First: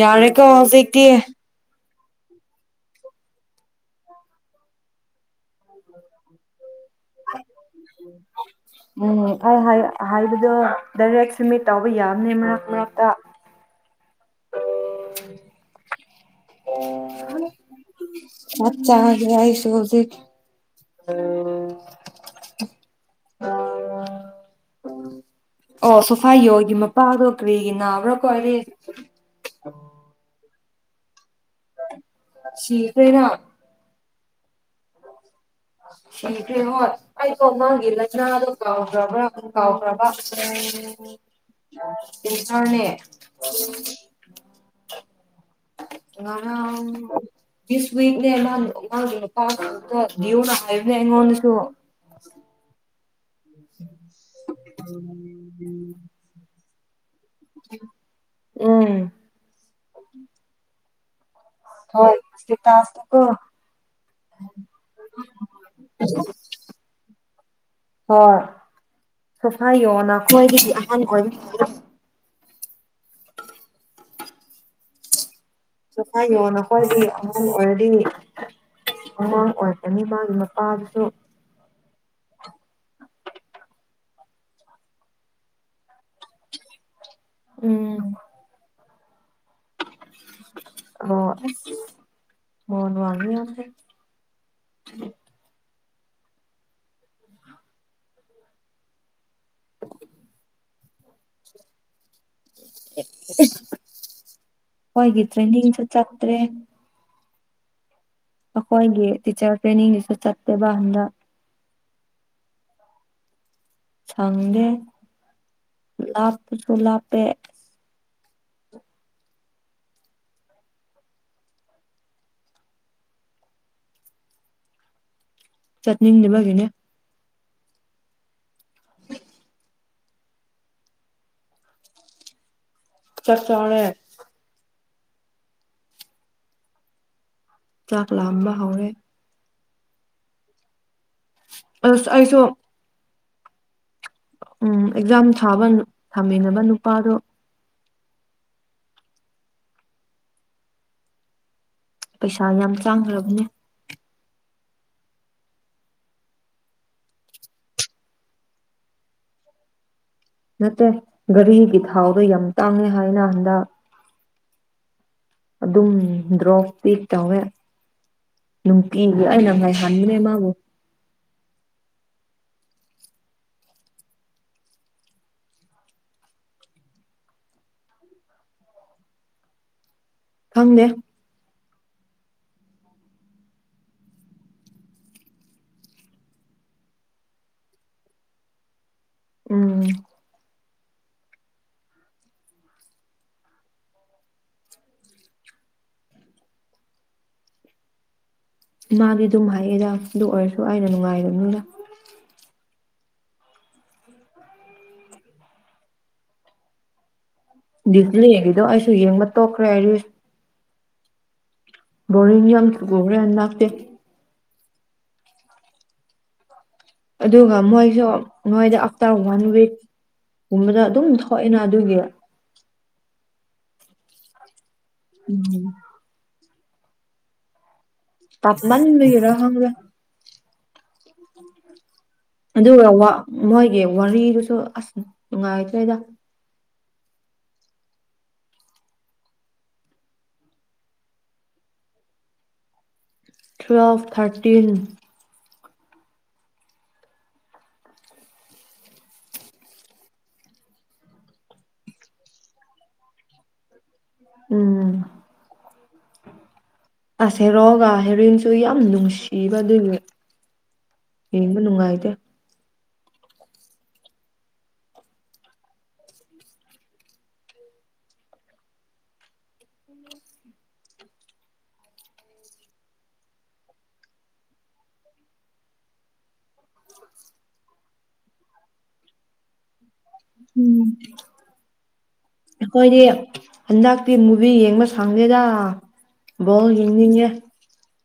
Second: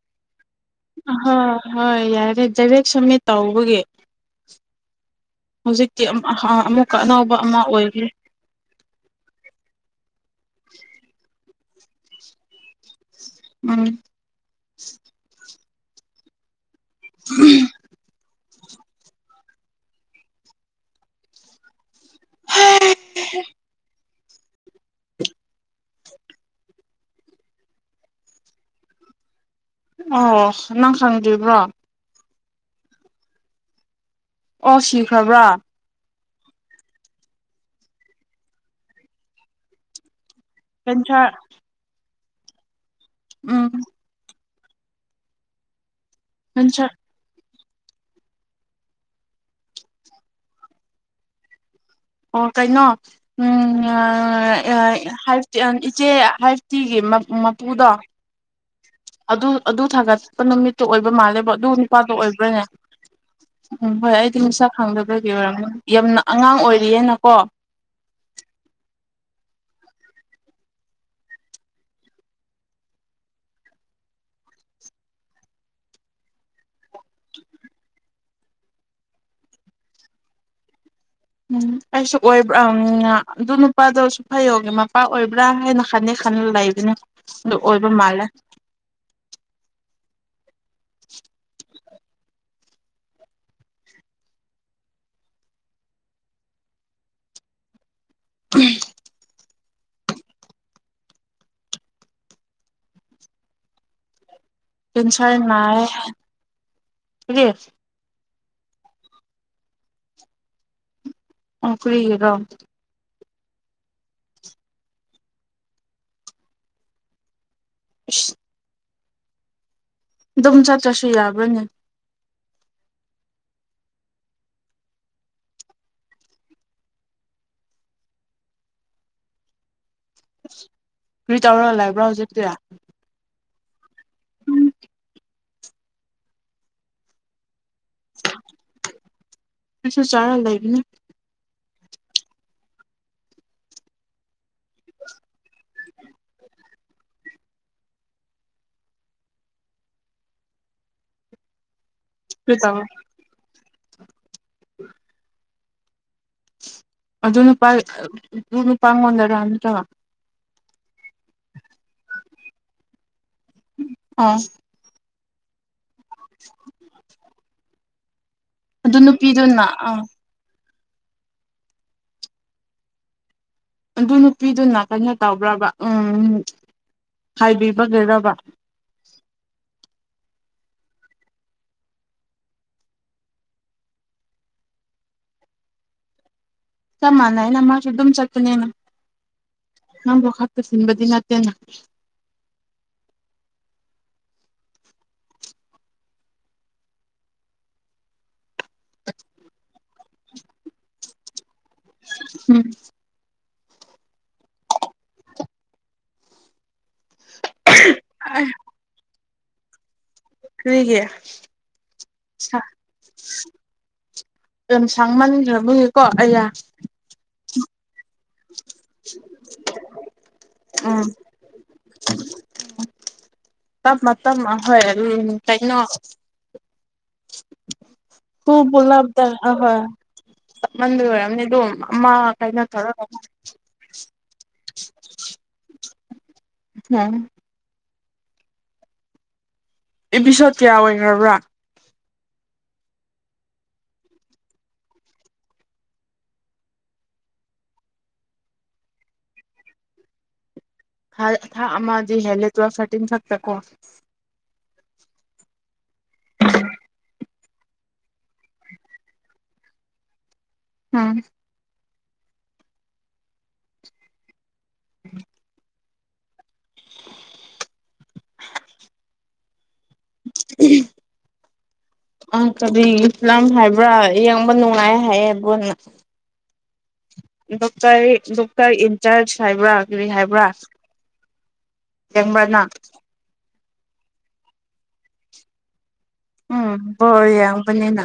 ꯑꯣ ꯍꯥꯌꯦ ꯀ ꯁꯇꯦ ꯑꯍꯣꯏ ꯍꯣꯏ ꯌꯥꯔꯦ ꯗꯥꯏꯔꯦꯛ ꯁꯝꯃꯤꯠ ꯇꯧꯕꯒꯤ ꯍꯧꯖꯤꯛꯇꯤ ꯑꯅꯧꯕ ꯑꯃ ꯑꯣꯏꯈ꯭ꯔꯦ ꯎꯝ ꯑꯩ ꯍꯥꯏꯗ ꯗꯔ ꯁꯤꯃꯤꯠ ꯇꯥꯎꯕ ꯌꯥꯕꯅꯦ ꯃꯔꯛꯇ ꯎꯝ ꯍꯝ ꯆꯥꯛ ꯆꯥꯒꯦ ꯑꯩꯁꯨ ꯍꯧꯖꯤꯛ [unintelligible] ꯑꯣ ꯁꯣꯐꯥꯏ ꯌꯣꯒꯤ ꯃꯄꯥꯗꯣ ꯀꯔꯤꯒꯤ ꯅꯥꯕ꯭ꯔꯥ ꯀꯣ ꯑꯣ ꯅꯪ ꯁꯡ ꯗꯤꯕ꯭ꯔꯣ ꯁꯤꯈ꯭ꯔꯦꯅ ꯑꯣ ꯁꯤꯈ꯭ꯔꯕ꯭ꯔꯥ ꯁꯤꯈ꯭ꯔꯦ ꯍꯣꯏ ꯑꯩꯗꯣ ꯃꯥꯒꯤ ꯂꯥꯏꯅꯥꯗꯣ ꯀꯥꯎꯈ꯭ꯔꯕ꯭ꯔꯥ ꯀꯥꯎꯈ꯭ꯔꯕꯥ ꯀꯦꯟꯁꯔ [unintelligible] ꯌꯦꯟꯁꯥꯅꯦ ꯎꯝ ꯀꯦꯟꯁꯔ [unintelligible] ꯗꯤꯁ ꯋꯤꯛꯅꯦ ꯃꯥ ꯃꯥ ꯄꯥ ꯅꯥꯕꯗꯣ ꯌꯨꯅ ꯍꯥꯏꯕꯅꯦ ꯑꯩꯉꯣꯟꯗꯁꯨ ꯑꯣ ꯀꯩꯅꯣ ꯎꯝ [unintelligible] ꯏꯆꯦ ꯍꯥꯏ ꯁꯤꯒꯤ ꯃꯄꯨꯗꯣ ꯎꯝ ꯑꯗꯨ ꯑꯗꯨ ꯊꯥꯡꯒꯠꯄ ꯅꯨꯃꯤꯠ ꯑꯣꯏꯕ ꯃꯥꯜꯂꯦꯕ ꯑꯗꯨ ꯅꯨꯄꯥꯗꯣ ꯍꯣꯏ ꯑꯣꯏꯕ꯭ꯔꯅꯦ ꯏꯁꯇꯦꯇꯥꯁꯇꯀꯣ ꯎꯝ ꯍꯣꯏ ꯑꯩꯗꯤ ꯃꯁꯛ ꯈꯪꯗꯕꯒꯤ ꯑꯣꯏꯔꯝꯒꯅꯤ ꯌꯥꯝꯅ ꯑꯉꯥꯡ ꯑꯣꯏꯔꯤꯑꯅ ꯀꯣ ꯍꯣꯏ ꯁꯣꯐꯥꯏ ꯌꯣ ꯅꯈꯣꯏꯒꯤꯗꯤ ꯑꯍꯥꯟꯕ ꯑꯣꯏ ꯁ ꯍꯥꯏꯥꯏꯌꯣ ꯅꯈꯣꯏꯗꯤ ꯑꯉꯥꯡ ꯑꯣꯏꯔꯗꯤ ꯑꯉꯥꯡ ꯑꯣꯏꯔꯛꯀꯅꯤ ꯃꯥꯒꯤ ꯃꯄꯥꯗꯨꯁꯨ ꯎꯝ ꯑꯩꯁꯨ ꯑꯣꯏꯕ꯭ꯔꯥ ꯑꯗꯨ ꯅꯨꯄꯥꯗꯣꯁꯨ ꯐꯩꯌꯣꯒꯦ ꯃꯄꯥ ꯑꯣꯏꯕ꯭ꯔꯥ ꯍꯥꯏꯅ ꯈꯟꯗꯤ ꯈꯟꯂ ꯂꯩꯕꯅꯤ ꯑꯗꯨ ꯑꯣꯏꯕ ꯎꯝ ꯃꯥꯟꯂꯦ [unintelligible] ꯑꯣ ꯑꯁ ꯃꯣꯟ [unintelligible] ꯍꯝ [unintelligible] ꯃꯣꯏꯒꯤ ꯀꯦꯟꯁꯔ ꯇ꯭ꯔꯦꯅꯤꯡꯁꯨ ꯆꯠꯇ꯭ꯔꯦ ꯁꯤ ꯑꯩꯈꯣꯏꯒꯤ ꯇꯤꯆꯔ ꯇ꯭ꯔꯦꯅꯤꯡꯗꯨꯁꯨ ꯆꯠꯇꯦꯕ ꯍꯟꯗ ꯑꯣꯈꯔꯤꯔꯣ ꯁꯪ ꯗꯦ ꯂꯄꯁꯨꯨꯂꯄꯦ ꯑꯁ ꯑꯗꯨꯝ ꯆꯠꯇ꯭ꯔꯁꯨ ꯌꯥꯕ꯭ꯔꯅꯦ ꯆꯠꯅꯤꯡꯅꯦꯕꯒꯤꯅꯦ ꯔꯔꯤ ꯇꯧ꯭ꯔꯣꯂ ꯏꯕ꯭ꯔꯥꯣ ꯍꯧꯖꯤꯞꯛꯇꯔꯥ ꯆꯠ ꯆꯥꯎꯥꯅꯦ ꯆꯥꯛ ꯂꯥꯝꯕ ꯍꯧꯔꯦ ꯀꯁꯨ ꯆꯥꯔ ꯂꯩꯒꯅꯤ ꯑꯁ ꯑꯩꯁꯨ ꯎꯝ ꯑꯦꯛꯖꯥꯝ ꯁꯥꯕ ꯊꯝꯃꯤꯟꯅꯕ ꯅꯨꯄꯥꯗꯣ ꯄꯩꯁꯥ ꯀꯔꯤ ꯌꯥꯝ ꯇꯧꯔ ꯆꯥꯡꯈ꯭ꯔꯕꯅꯦ [unintelligible] ꯑꯗꯨ ꯅꯨꯄꯥ ꯑꯗꯨ ꯅꯨꯄꯥꯉꯣꯟꯂꯔꯥ ꯅꯠꯇ꯭ꯔ ꯅꯠꯇꯦ ꯘꯔꯤꯒꯤ ꯊꯥꯎꯗꯣ ꯌꯥꯝ ꯇꯥꯡꯉꯦ ꯍꯥꯏꯅ ꯍꯟꯗꯛ ꯎꯝ ꯑꯗꯨꯝ ꯎ ꯗ꯭ꯔꯣꯞ ꯄꯤ ꯇꯋꯦ ꯑꯗꯨ ꯅꯨꯡꯇꯤꯒꯤ ꯅꯨꯄꯤꯗꯨꯅ ꯑꯩꯅꯪꯥꯏ ꯑꯥ ꯍꯟꯅꯦ ꯃꯥꯕꯨ ꯑꯗꯨ ꯅꯨꯄꯤꯗꯨꯅ ꯀꯩꯅꯣ ꯇꯧꯕ꯭ꯔꯕ ꯎꯝ ꯍꯥꯏꯕꯤꯕꯒꯤꯔꯕ ꯈꯪꯗꯦ ꯀꯃꯥꯟꯅꯅꯃꯁꯨ ꯑꯗꯨꯝ ꯆꯠꯠꯇꯅꯦꯅ ꯎꯝ ꯀꯁꯤꯟꯕꯗꯤꯅꯥꯇꯦꯅ ꯃꯥꯒꯤ ꯑꯗꯨ ꯃꯥꯒ ꯑꯗꯨ ꯑꯣꯏꯔꯁꯨ ꯑꯩꯅ ꯅꯨꯡꯉꯥꯏꯗꯕꯅꯤꯅ ꯎꯝ ꯗꯗꯤꯗꯂꯤ ꯑꯦ ꯍꯦꯒꯗꯣ ꯑꯁꯨꯣ ꯌꯦꯡ ꯃ ꯇꯣ ꯈꯔꯦꯔꯤ ꯍꯒꯌꯥ ꯕꯔꯤꯡ ꯌꯥꯝ ꯕ꯭ꯔꯅ ꯂꯥꯛꯇꯦ ꯌꯥꯝ ꯁꯥꯡꯃꯟꯈ꯭ꯔꯕꯒꯦꯀꯣ ꯑꯩꯌꯥ ꯑꯗꯨꯒ ꯃꯣꯏꯁꯨ ꯅꯣꯏꯗ ꯑꯥꯐꯇꯔ ꯋꯥꯟ ꯋꯤꯛ ꯀꯨꯝꯕꯗ ꯎꯝ ꯑꯗꯨꯝ ꯊꯣꯛꯑꯦꯅ ꯑꯗꯨꯒꯤ ꯇꯞ ꯃꯞ ꯍꯣꯏ ꯑꯗꯨꯝ ꯎꯝ ꯀꯩꯅꯩꯅꯣ ꯍꯨ [unintelligible] ꯣꯂꯕꯗ ꯇꯞꯃꯟꯕꯒꯤꯔ ꯈꯪꯗꯦ ꯍꯣꯏ ꯃꯟꯗꯨ ꯑꯣꯏꯔꯝꯅꯤ ꯑꯗꯨꯣ ꯑꯃ ꯀꯥꯏꯅ ꯊꯧꯔ ꯑꯗꯨꯁꯨ ꯑꯁ ꯅꯨꯡꯉꯥꯏꯇ꯭ꯔꯦꯗ ꯎꯝ ꯑꯦꯄꯤꯁꯣꯠ ꯀꯌꯥ ꯑꯣꯏꯈꯔꯕ꯭ꯔꯥ ꯇ꯭ꯋꯦꯜꯐ ꯊꯥꯔꯇꯤꯟ ꯊ ꯑꯃꯖꯤ ꯍꯦꯜꯂꯦꯠ ꯋꯥ ꯐꯇꯤꯟ ꯐꯛꯇꯀꯣ ꯎꯝ ꯑꯁ ꯍꯦꯔꯣꯒ ꯍꯦꯔꯣꯏꯟꯁꯨ ꯌꯥꯝ ꯅꯨꯡꯁꯤꯕ ꯑꯗꯨꯏꯗꯤ ꯎꯝ ꯌꯦꯕ ꯅꯨꯡꯉꯥꯏꯗ ꯎꯝ ꯑ ꯀꯕꯤ ꯏꯂꯝ ꯍꯥꯏꯕ꯭ꯔꯥ ꯌꯦꯡꯕ ꯅꯨꯡꯉꯥꯏ ꯍꯥꯏꯌꯦꯕꯣꯟꯅ ꯗꯣꯛꯇꯔ ꯗꯣꯛꯇꯔ ꯏꯟꯆꯔꯖ ꯁꯥꯕ꯭ꯔꯥꯥꯛ ꯔꯤ ꯍꯥꯏꯕ꯭ꯔꯥ ꯎꯝ ꯌꯦꯡꯕ꯭ꯔꯥ ꯅꯪ ꯑꯩꯈꯣꯏꯗꯤ ꯍꯟꯗꯛꯇꯤ ꯃꯨꯚꯤ ꯌꯦꯡꯕ ꯁꯥꯡꯗꯦꯗ ꯎꯝ ꯌꯥꯝꯕꯅꯤꯅ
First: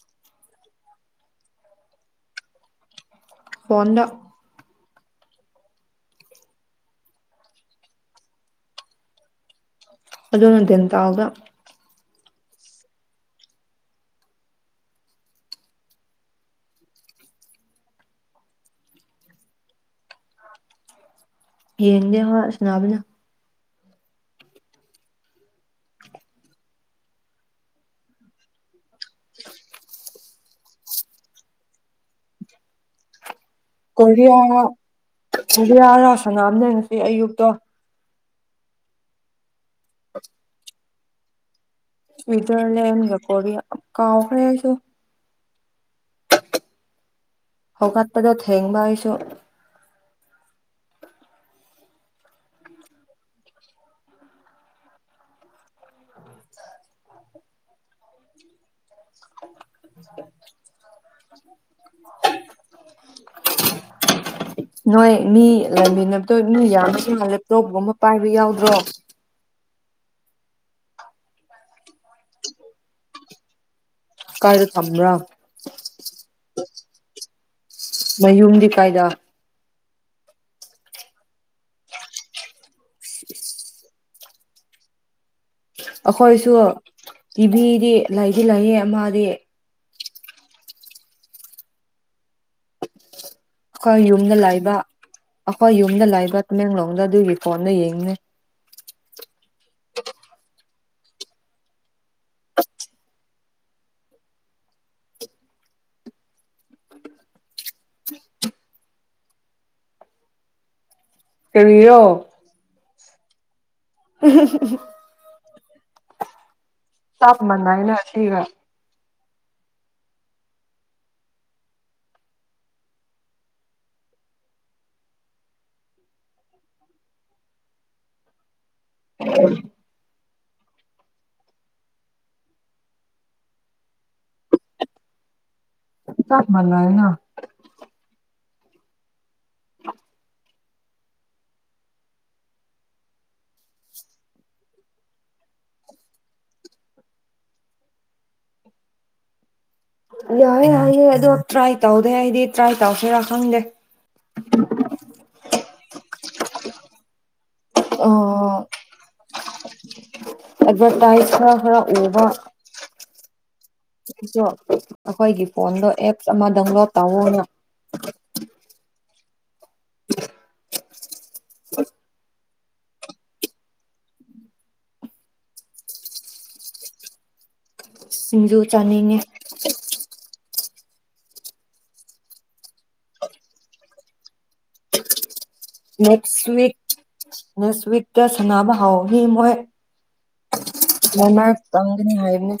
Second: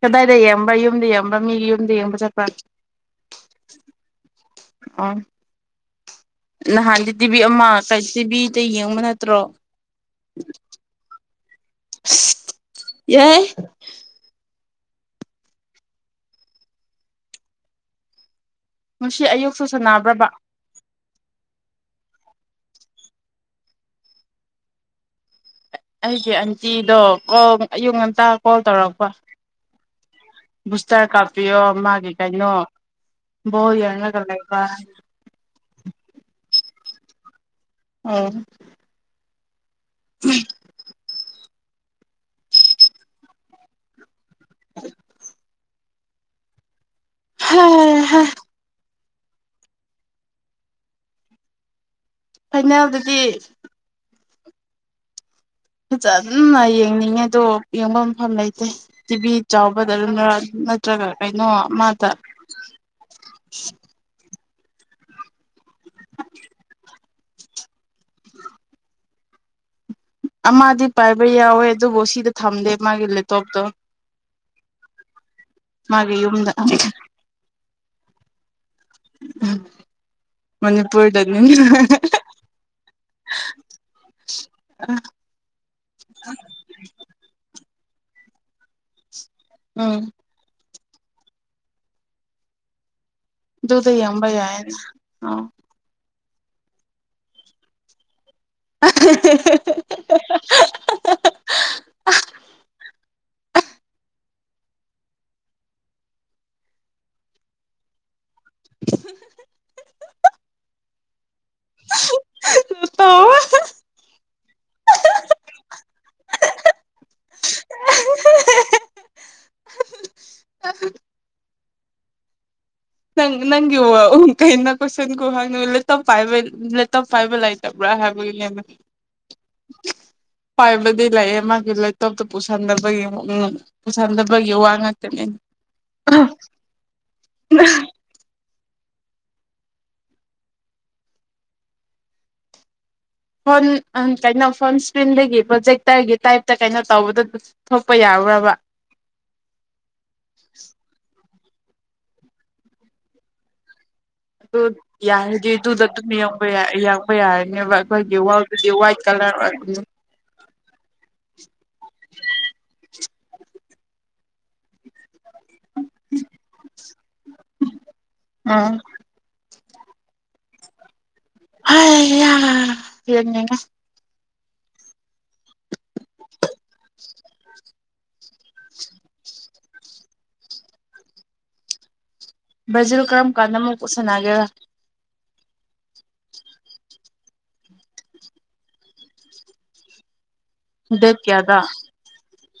ꯀꯗꯥꯏꯗ ꯌꯦꯡꯕ ꯌꯨꯝꯗ ꯌꯦꯡꯕ ꯃꯤꯒꯤ ꯌꯨꯝꯗ ꯌꯦꯡꯕ ꯆꯠꯄ ꯐꯣꯟꯗ ꯑ ꯅꯍꯥꯟꯗꯤ ꯇꯤꯚꯤ ꯑꯃ ꯀ ꯇꯤꯚꯤꯗ ꯌꯦꯡꯕ ꯅꯠꯇ꯭ꯔꯣ ꯑꯗꯨꯗꯣ ꯅꯗꯦ ꯇꯑꯒ ꯌꯥꯏ ꯉꯁꯤ ꯑꯌꯨꯛꯁꯨ ꯁꯥꯟꯅꯕ꯭ꯔꯕ ꯌꯦꯡꯗꯦ ꯍꯣꯏ ꯁꯅꯥꯕꯅ ꯑꯩꯒꯤ ꯑꯟꯇꯤꯗꯣ ꯀꯜ ꯑꯌꯨꯛ ꯉꯟꯇꯥ ꯀꯣꯜ ꯇꯧꯔꯛꯄ ꯕꯨꯁꯇꯔ ꯀꯥꯞꯄꯤꯌꯣ ꯃꯥꯒꯤ ꯀꯩꯅꯣ ꯕꯣꯜ ꯌꯦꯡꯔꯒ ꯀꯣꯔꯤꯌꯥ ꯂꯩꯕ ꯀꯔꯤꯌꯥꯔꯁꯅ ꯊꯅꯔꯁꯤ ꯑꯌꯨꯛꯇꯣ ꯑꯣ [inaudible] ꯏꯗꯨꯣꯂꯦꯝꯖ ꯀꯣ ꯀꯥꯎ ꯑꯔꯥꯏꯁꯨ ꯍꯒꯄꯗꯠ ꯍꯡ ꯏꯁ ꯆꯣꯠ ꯐꯥꯏꯅꯦꯜꯗꯗꯤ ꯐꯖꯅ ꯌꯦꯡꯅꯤꯡꯉꯦꯗꯣ ꯌꯦꯡꯕ ꯃꯐꯝ ꯂꯩꯇꯦ ꯇꯤꯚꯤ ꯆꯥꯎꯕꯗ ꯑꯗꯨꯅ ꯅꯠꯇ꯭ꯔꯒ ꯀꯩꯅꯣ ꯃꯥꯗ ꯅꯣꯏ ꯃꯤ ꯂꯩꯃꯤꯟꯅꯞꯇꯣꯏ ꯃꯤ ꯌꯥꯝ ꯃꯤ ꯑꯃ ꯂꯦꯞꯇꯣꯞꯒꯨꯝꯕ ꯄꯥꯏꯕ ꯌꯥꯎꯗ꯭ꯔꯣ ꯑꯃꯗꯤ ꯄꯥꯏꯕ ꯌꯥꯎꯋꯦ ꯑꯗꯨꯕꯨ ꯁꯤꯗ ꯊꯝꯗꯦ ꯃꯥꯒꯤ ꯂꯦꯞꯇꯣꯞꯇꯣ ꯀꯥꯏꯗ ꯊꯝꯕ꯭ꯔꯥ ꯃꯥꯒꯤ ꯌꯨꯝꯗ ꯑꯝ ꯊ ꯃꯌꯨꯝꯗꯤ ꯀꯥꯏꯗ ꯃꯅꯤꯄꯨꯔꯗꯅꯤ ꯍꯍ ꯍꯍ ꯑ ꯑꯈꯣꯏꯁꯨ ꯇꯤꯚꯤ ꯗꯤ ꯂꯩꯗꯤ ꯂꯩꯌꯦ ꯃꯥꯗꯤ ꯎꯝ ꯑꯗꯨꯗ ꯑꯈꯣꯏ ꯌꯦꯡꯕ ꯌꯨꯝꯗ ꯌꯥꯏꯅ ꯂꯥꯏꯕ ꯑꯥꯎ ꯑꯈꯣꯏ ꯌꯨꯝꯗ ꯂꯥꯏꯕ ꯇꯃꯦꯡꯂꯣꯡꯗ ꯑꯗꯨꯒꯤ ꯐꯣꯟꯗ ꯌꯦꯡꯅꯦ ꯍ ꯍ ꯍ ꯍ ꯍ ꯍ ꯍ ꯑꯍ ꯍꯨꯡ ꯍꯥ ꯍꯥ ꯍꯥ ꯍꯥ ꯍꯥ ꯀꯔꯤ ꯔꯣ ꯇꯥ [unintelligible] ꯇꯞ ꯃꯅꯥꯏꯅ ꯊꯤꯒ ꯑ ꯍꯨꯝ ꯁꯁ ꯑ ꯅꯪ ꯅꯪꯒꯤ ꯋꯥ ꯑꯍꯨꯝ ꯀꯩꯅ ꯀꯣꯏꯁꯟ ꯈꯨꯍꯪꯅꯣ ꯂꯦꯞꯇꯣꯞ ꯄꯥꯏꯕ ꯂꯦꯞꯇꯣꯞ ꯄꯥꯏꯕ ꯂꯩꯇꯕ꯭ꯔꯥ ꯍꯥꯏꯕꯒꯤꯅꯦꯅ ꯄꯥꯏꯕꯗꯤ ꯂꯩꯌꯦ ꯃꯥꯒꯤ ꯂꯦꯞꯇꯣꯞꯇꯣ ꯄꯨꯁꯟꯗꯕꯒꯤ ꯄꯨꯁꯟꯗꯕꯒꯤ ꯋꯥ ꯉꯥꯛꯇꯅꯦ ꯆꯞ ꯃꯂ ꯍꯥꯏꯅ [unintelligible] ꯑ ꯐꯣꯟ ꯑ ꯀꯩꯅꯣ ꯐꯣꯟ ꯏꯁꯀ꯭ꯔꯤꯟꯗꯒꯤ ꯄ꯭ꯔꯣꯖꯦꯛꯇꯔꯒꯤ ꯇꯥꯏꯞꯇ ꯀꯩꯅꯣ ꯇꯧꯕꯗꯣ ꯊꯣꯛꯄ ꯌꯥ꯭ꯕ꯭ꯔꯥꯕ ꯌꯥꯏꯑꯦ ꯌꯥꯏꯑꯦ ꯑꯗꯣ ꯇ꯭ꯔꯥꯏ ꯇꯧꯗꯦ ꯑꯩꯗꯤ ꯇ꯭ꯔꯥꯏ ꯇꯧꯁꯤꯦꯔꯥ ꯈꯪꯗꯦ ꯑꯗꯨ ꯌꯥꯔꯗꯤꯗꯨꯗ ꯑꯗꯨ ꯕ ꯌꯥ ꯑꯩ ꯌꯥꯎꯕ ꯌꯥꯏ ꯖꯤꯅꯦꯕ ꯑꯩꯈꯣꯏꯒꯤ ꯑꯣ ꯋꯥꯜꯗꯨꯗꯤ ꯋꯥꯏꯠ ꯀꯂꯔ ꯑꯣꯏꯕꯅꯦ ꯑꯦꯗꯚꯔꯇꯥꯏꯁ ꯈꯔ ꯈꯔ ꯎꯕ [unintelligible] ꯑꯩꯈꯣꯏꯒꯤ ꯐꯣꯟꯗꯣ ꯑꯦꯞꯁ ꯑꯃ ꯗꯥꯎꯟꯂꯣꯗ ꯇꯧꯋꯅ ꯎꯝ [unintelligible] [unintelligible] ꯍ ꯌꯥ ꯌꯦꯒꯅꯦꯉ ꯁꯤꯡꯗꯨꯨ ꯆꯥꯟꯅꯤꯡꯉꯦ [unintelligible] ꯕꯖꯔ ꯀꯔꯝ ꯀꯥꯟꯗ ꯑꯃꯨꯛ ꯎꯁꯟꯅꯒꯦꯔꯥ ꯅ ꯎꯛ ꯅꯦꯛ ꯎꯛ ꯁꯅꯥꯕ ꯍꯥꯎ ꯍ ꯃꯣꯏ ꯗꯦꯠ ꯃ ꯃꯔ ꯀꯌꯥꯗ ꯆꯪꯒꯅꯤ ꯍꯥꯏꯕꯅꯤ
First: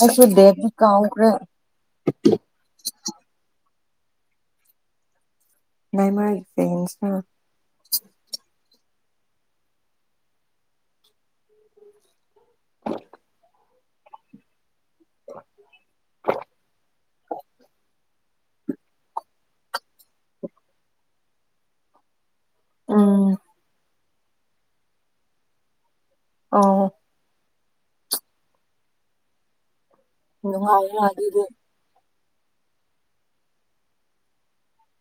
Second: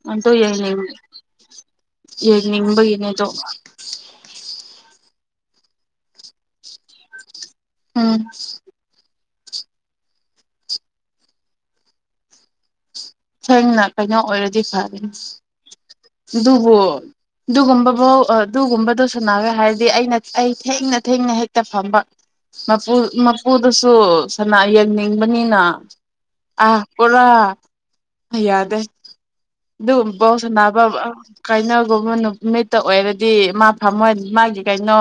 ꯑꯩꯁꯨ ꯑꯗꯣ ꯗꯦꯞꯗꯤ ꯌꯦꯡꯅꯤꯡ ꯀꯥꯎꯈ꯭ꯔꯦ ꯌꯦꯡꯅꯤꯡꯕꯒꯤꯅꯦ ꯑꯗꯣ ꯅ ꯃꯥꯁ ꯎꯝ ꯍ ꯊ ꯊꯦꯡꯅ ꯀꯩꯅꯣ ꯑꯣꯏꯔꯗꯤ ꯐꯔꯦ ꯑꯗꯨꯕꯨ ꯑꯗꯨꯒꯨꯝꯕ ꯐꯧ ꯑꯗꯨꯒꯨꯝꯕꯗꯨ ꯁꯅꯒꯦ ꯍꯥꯏꯔꯗꯤ ꯑꯩꯅ ꯑꯩ ꯊꯦꯡꯅ ꯊꯦꯡꯅ ꯍꯦꯛꯇ ꯐꯝꯕ ꯃꯄꯨ ꯎꯝ ꯃꯄꯨꯗꯁꯨ ꯁꯅꯥ ꯌꯦꯡꯅꯤꯡꯕꯅꯤꯅ ꯑꯥ ꯑꯣ ꯄꯨꯔꯥ ꯌꯥꯗ ꯑꯦ ꯑꯗꯨꯒꯨꯝꯕꯁ ꯅꯥꯅꯕ ꯅꯨꯡꯉꯥꯏꯅ ꯑꯗꯨꯗꯤ ꯀꯥꯏꯅꯒꯨꯝꯕꯅ ꯅꯨꯠꯇ ꯑꯣꯏꯔꯗꯤ ꯃꯥ ꯐꯝꯃꯣꯏ ꯃꯥꯒꯤ ꯀꯩꯅꯣ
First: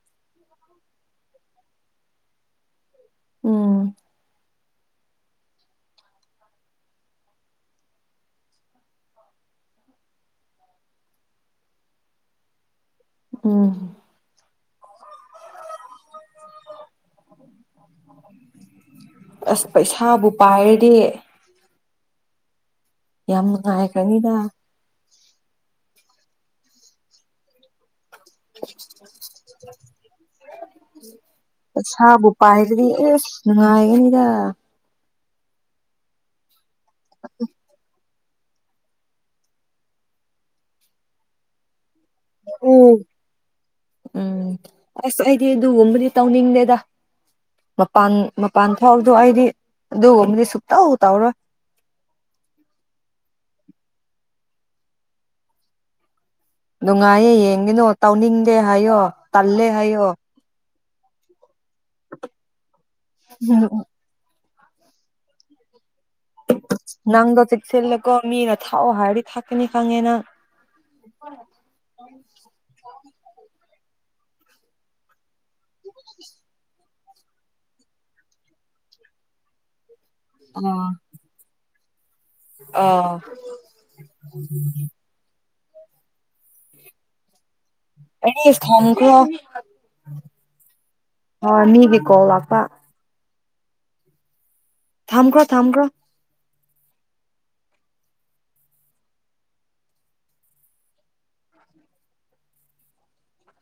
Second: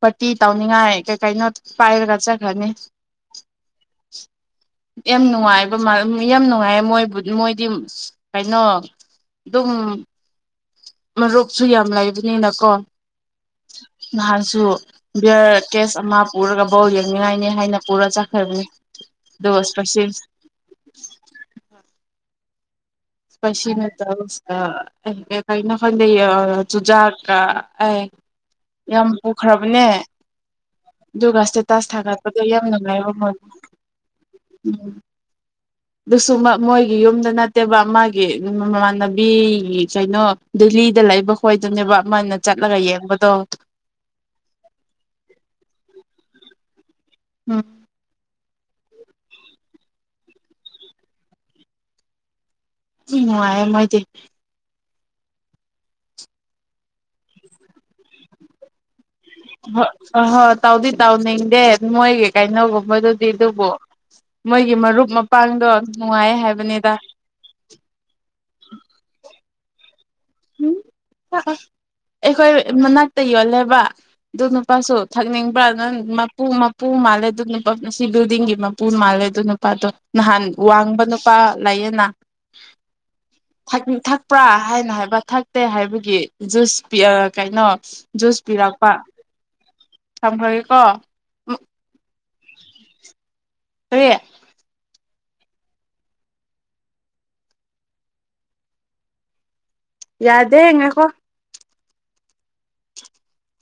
ꯄꯥꯔꯇꯤ ꯇꯧꯅꯤꯡꯉꯥꯏ ꯀꯩ ꯀꯩꯅꯣ ꯄꯥꯏꯔꯒꯠꯆꯈ꯭ꯔꯅꯤ [unintelligible] ꯎꯝ ꯌꯥꯝꯦꯝ ꯅꯨꯡꯉꯥꯏ ꯌꯥꯝ ꯅꯨꯡꯉꯥꯏꯌꯦ ꯃꯣꯏꯕꯨ ꯃꯣꯏꯗꯤ ꯀꯩꯅꯣ ꯑꯗꯨꯝ ꯃꯔꯨꯞꯁꯨ ꯌꯥꯝ ꯂꯩꯕꯅꯤꯅꯀꯣ ꯎꯝ ꯅꯍꯥꯟꯁꯨ ꯕꯤꯌꯔ ꯇꯦꯁ ꯑꯃ ꯄꯨꯔꯒ ꯕꯧ ꯌꯦꯡꯅꯤꯡꯉꯥꯏꯅꯤ ꯍꯥꯏꯅ ꯄꯨꯔ ꯆꯠꯈ꯭ꯔꯕꯅꯤ ꯑꯗꯨꯒ ꯏꯁꯄꯁꯤ ꯍꯥꯏꯗꯤ ꯄꯁꯤꯅꯠꯇꯁ ꯀꯩꯅꯅ ꯈꯪꯗ ꯆꯨꯖꯥ ꯀꯥ ꯑꯦ ꯌꯥꯝ ꯄꯨꯈ꯭ꯔꯕꯅꯦ ꯑꯗꯨꯒ ꯏꯁꯇꯦꯇꯥꯁ ꯄꯩꯁꯥꯕꯨ ꯊꯥꯒꯠꯄꯗ ꯌꯥꯝ ꯄꯥꯏꯔꯗꯤ ꯅꯨꯡꯉꯥꯏꯕ ꯑꯁ ꯃꯣꯏꯗ ꯅꯨꯡꯉꯥꯏꯒꯅꯤꯗ ꯎꯝ ꯁꯨꯃ ꯃꯣꯏꯒꯤ ꯌꯨꯝꯗ ꯅꯠꯇꯦꯕ ꯃꯥꯒꯤ ꯃꯃꯥꯟꯅꯕꯤ ꯀꯩꯅꯣ ꯗꯦꯜꯂꯤꯗ ꯂꯩꯕ ꯈꯣꯏꯗꯅꯦꯕ ꯎ ꯎꯝ ꯑꯁ ꯑꯩꯗꯤ ꯑꯗꯨꯒꯨꯝꯕꯗꯤ ꯇꯧꯅꯤꯡꯗꯦꯗ ꯎꯝ ꯃꯄꯥꯟ ꯃꯄꯥꯟ ꯊꯣꯛꯥꯎꯎꯗꯣ ꯑꯩꯗꯤ ꯑꯗꯨꯒꯨꯝꯕꯗꯤ ꯁꯨꯇꯥꯎ ꯇꯧꯔꯣꯏ ꯎꯅꯨꯡꯉ ꯃꯥꯏꯗꯤ ꯅꯨꯡꯉꯥꯏꯌꯦ ꯌꯦꯡꯒꯤꯅꯣ ꯇꯧꯅꯤꯡꯗꯦ ꯍꯥꯏꯌꯣ ꯇꯜꯂꯦ ꯍꯥꯏꯌꯣ ꯍ ꯍꯣꯏ ꯇꯥꯎꯗꯤ ꯇꯥꯎꯅꯤꯦ ꯃꯣꯏꯒꯤ ꯀꯥꯏꯩꯅꯣꯒꯨꯝꯕꯗꯨꯗꯤ ꯎꯝ ꯑꯗꯨꯕꯨ ꯃꯣꯏꯒꯤ ꯃꯔꯨꯞ ꯃꯄꯥꯡꯗꯣ ꯅꯨꯡꯉꯥꯏ ꯍꯥꯏꯕꯅꯤꯗ ꯅꯪꯗ ꯆꯁꯜꯂ ꯀꯣ ꯃꯤꯅ ꯊꯥꯎꯑꯣ ꯍꯥꯥꯔꯤ ꯊꯥꯅꯤ ꯈꯥꯉꯦꯅꯥ ꯎꯝ ꯑꯩꯈꯣꯏ ꯃꯅꯥꯛꯇ ꯌꯣꯜꯂꯦꯕ ꯑꯗꯨ ꯅꯨꯄꯥꯁꯨ ꯊꯛꯅꯤꯡꯕ꯭ꯔ ꯑꯗꯨꯪ ꯃꯄꯨ ꯄꯨ ꯃꯥꯜꯂꯦ ꯑꯗꯨ ꯅꯨꯄꯥ ꯃꯁꯤ ꯕꯤꯜꯗꯤꯡꯒꯤ ꯃꯄꯨ ꯃꯥꯜꯂꯦ ꯑꯗꯨ ꯅꯨꯄꯥꯗꯣ ꯅꯍꯥꯟ ꯑꯥ ꯋꯥꯡꯕ ꯅꯨꯄꯥ ꯂꯩꯌꯦꯅꯥ ꯑꯥ ꯊꯛꯄꯤ ꯊꯛꯄ꯭ꯔꯥ ꯍꯥꯏꯅ ꯍꯥꯏꯕ ꯊꯛꯇꯦ ꯍꯥꯏꯕꯒꯤ ꯖꯨꯁ ꯄꯤꯌꯔ ꯀꯩꯅꯣ ꯖꯨꯁ ꯑꯁ ꯄꯤꯔꯛꯄ ꯊꯝꯈ꯭ꯔꯣ ꯊꯝꯈ꯭ꯔꯒꯦꯀꯣ ꯍꯣꯏ ꯃꯤꯒꯤ ꯀꯣꯜ ꯂꯥꯛ ꯄꯥ ꯍ ꯊꯝꯈ꯭ꯔꯣ ꯊꯝꯈ꯭ꯔꯣ ꯌꯥꯗꯦ ꯍꯉꯀꯣ [inaudible]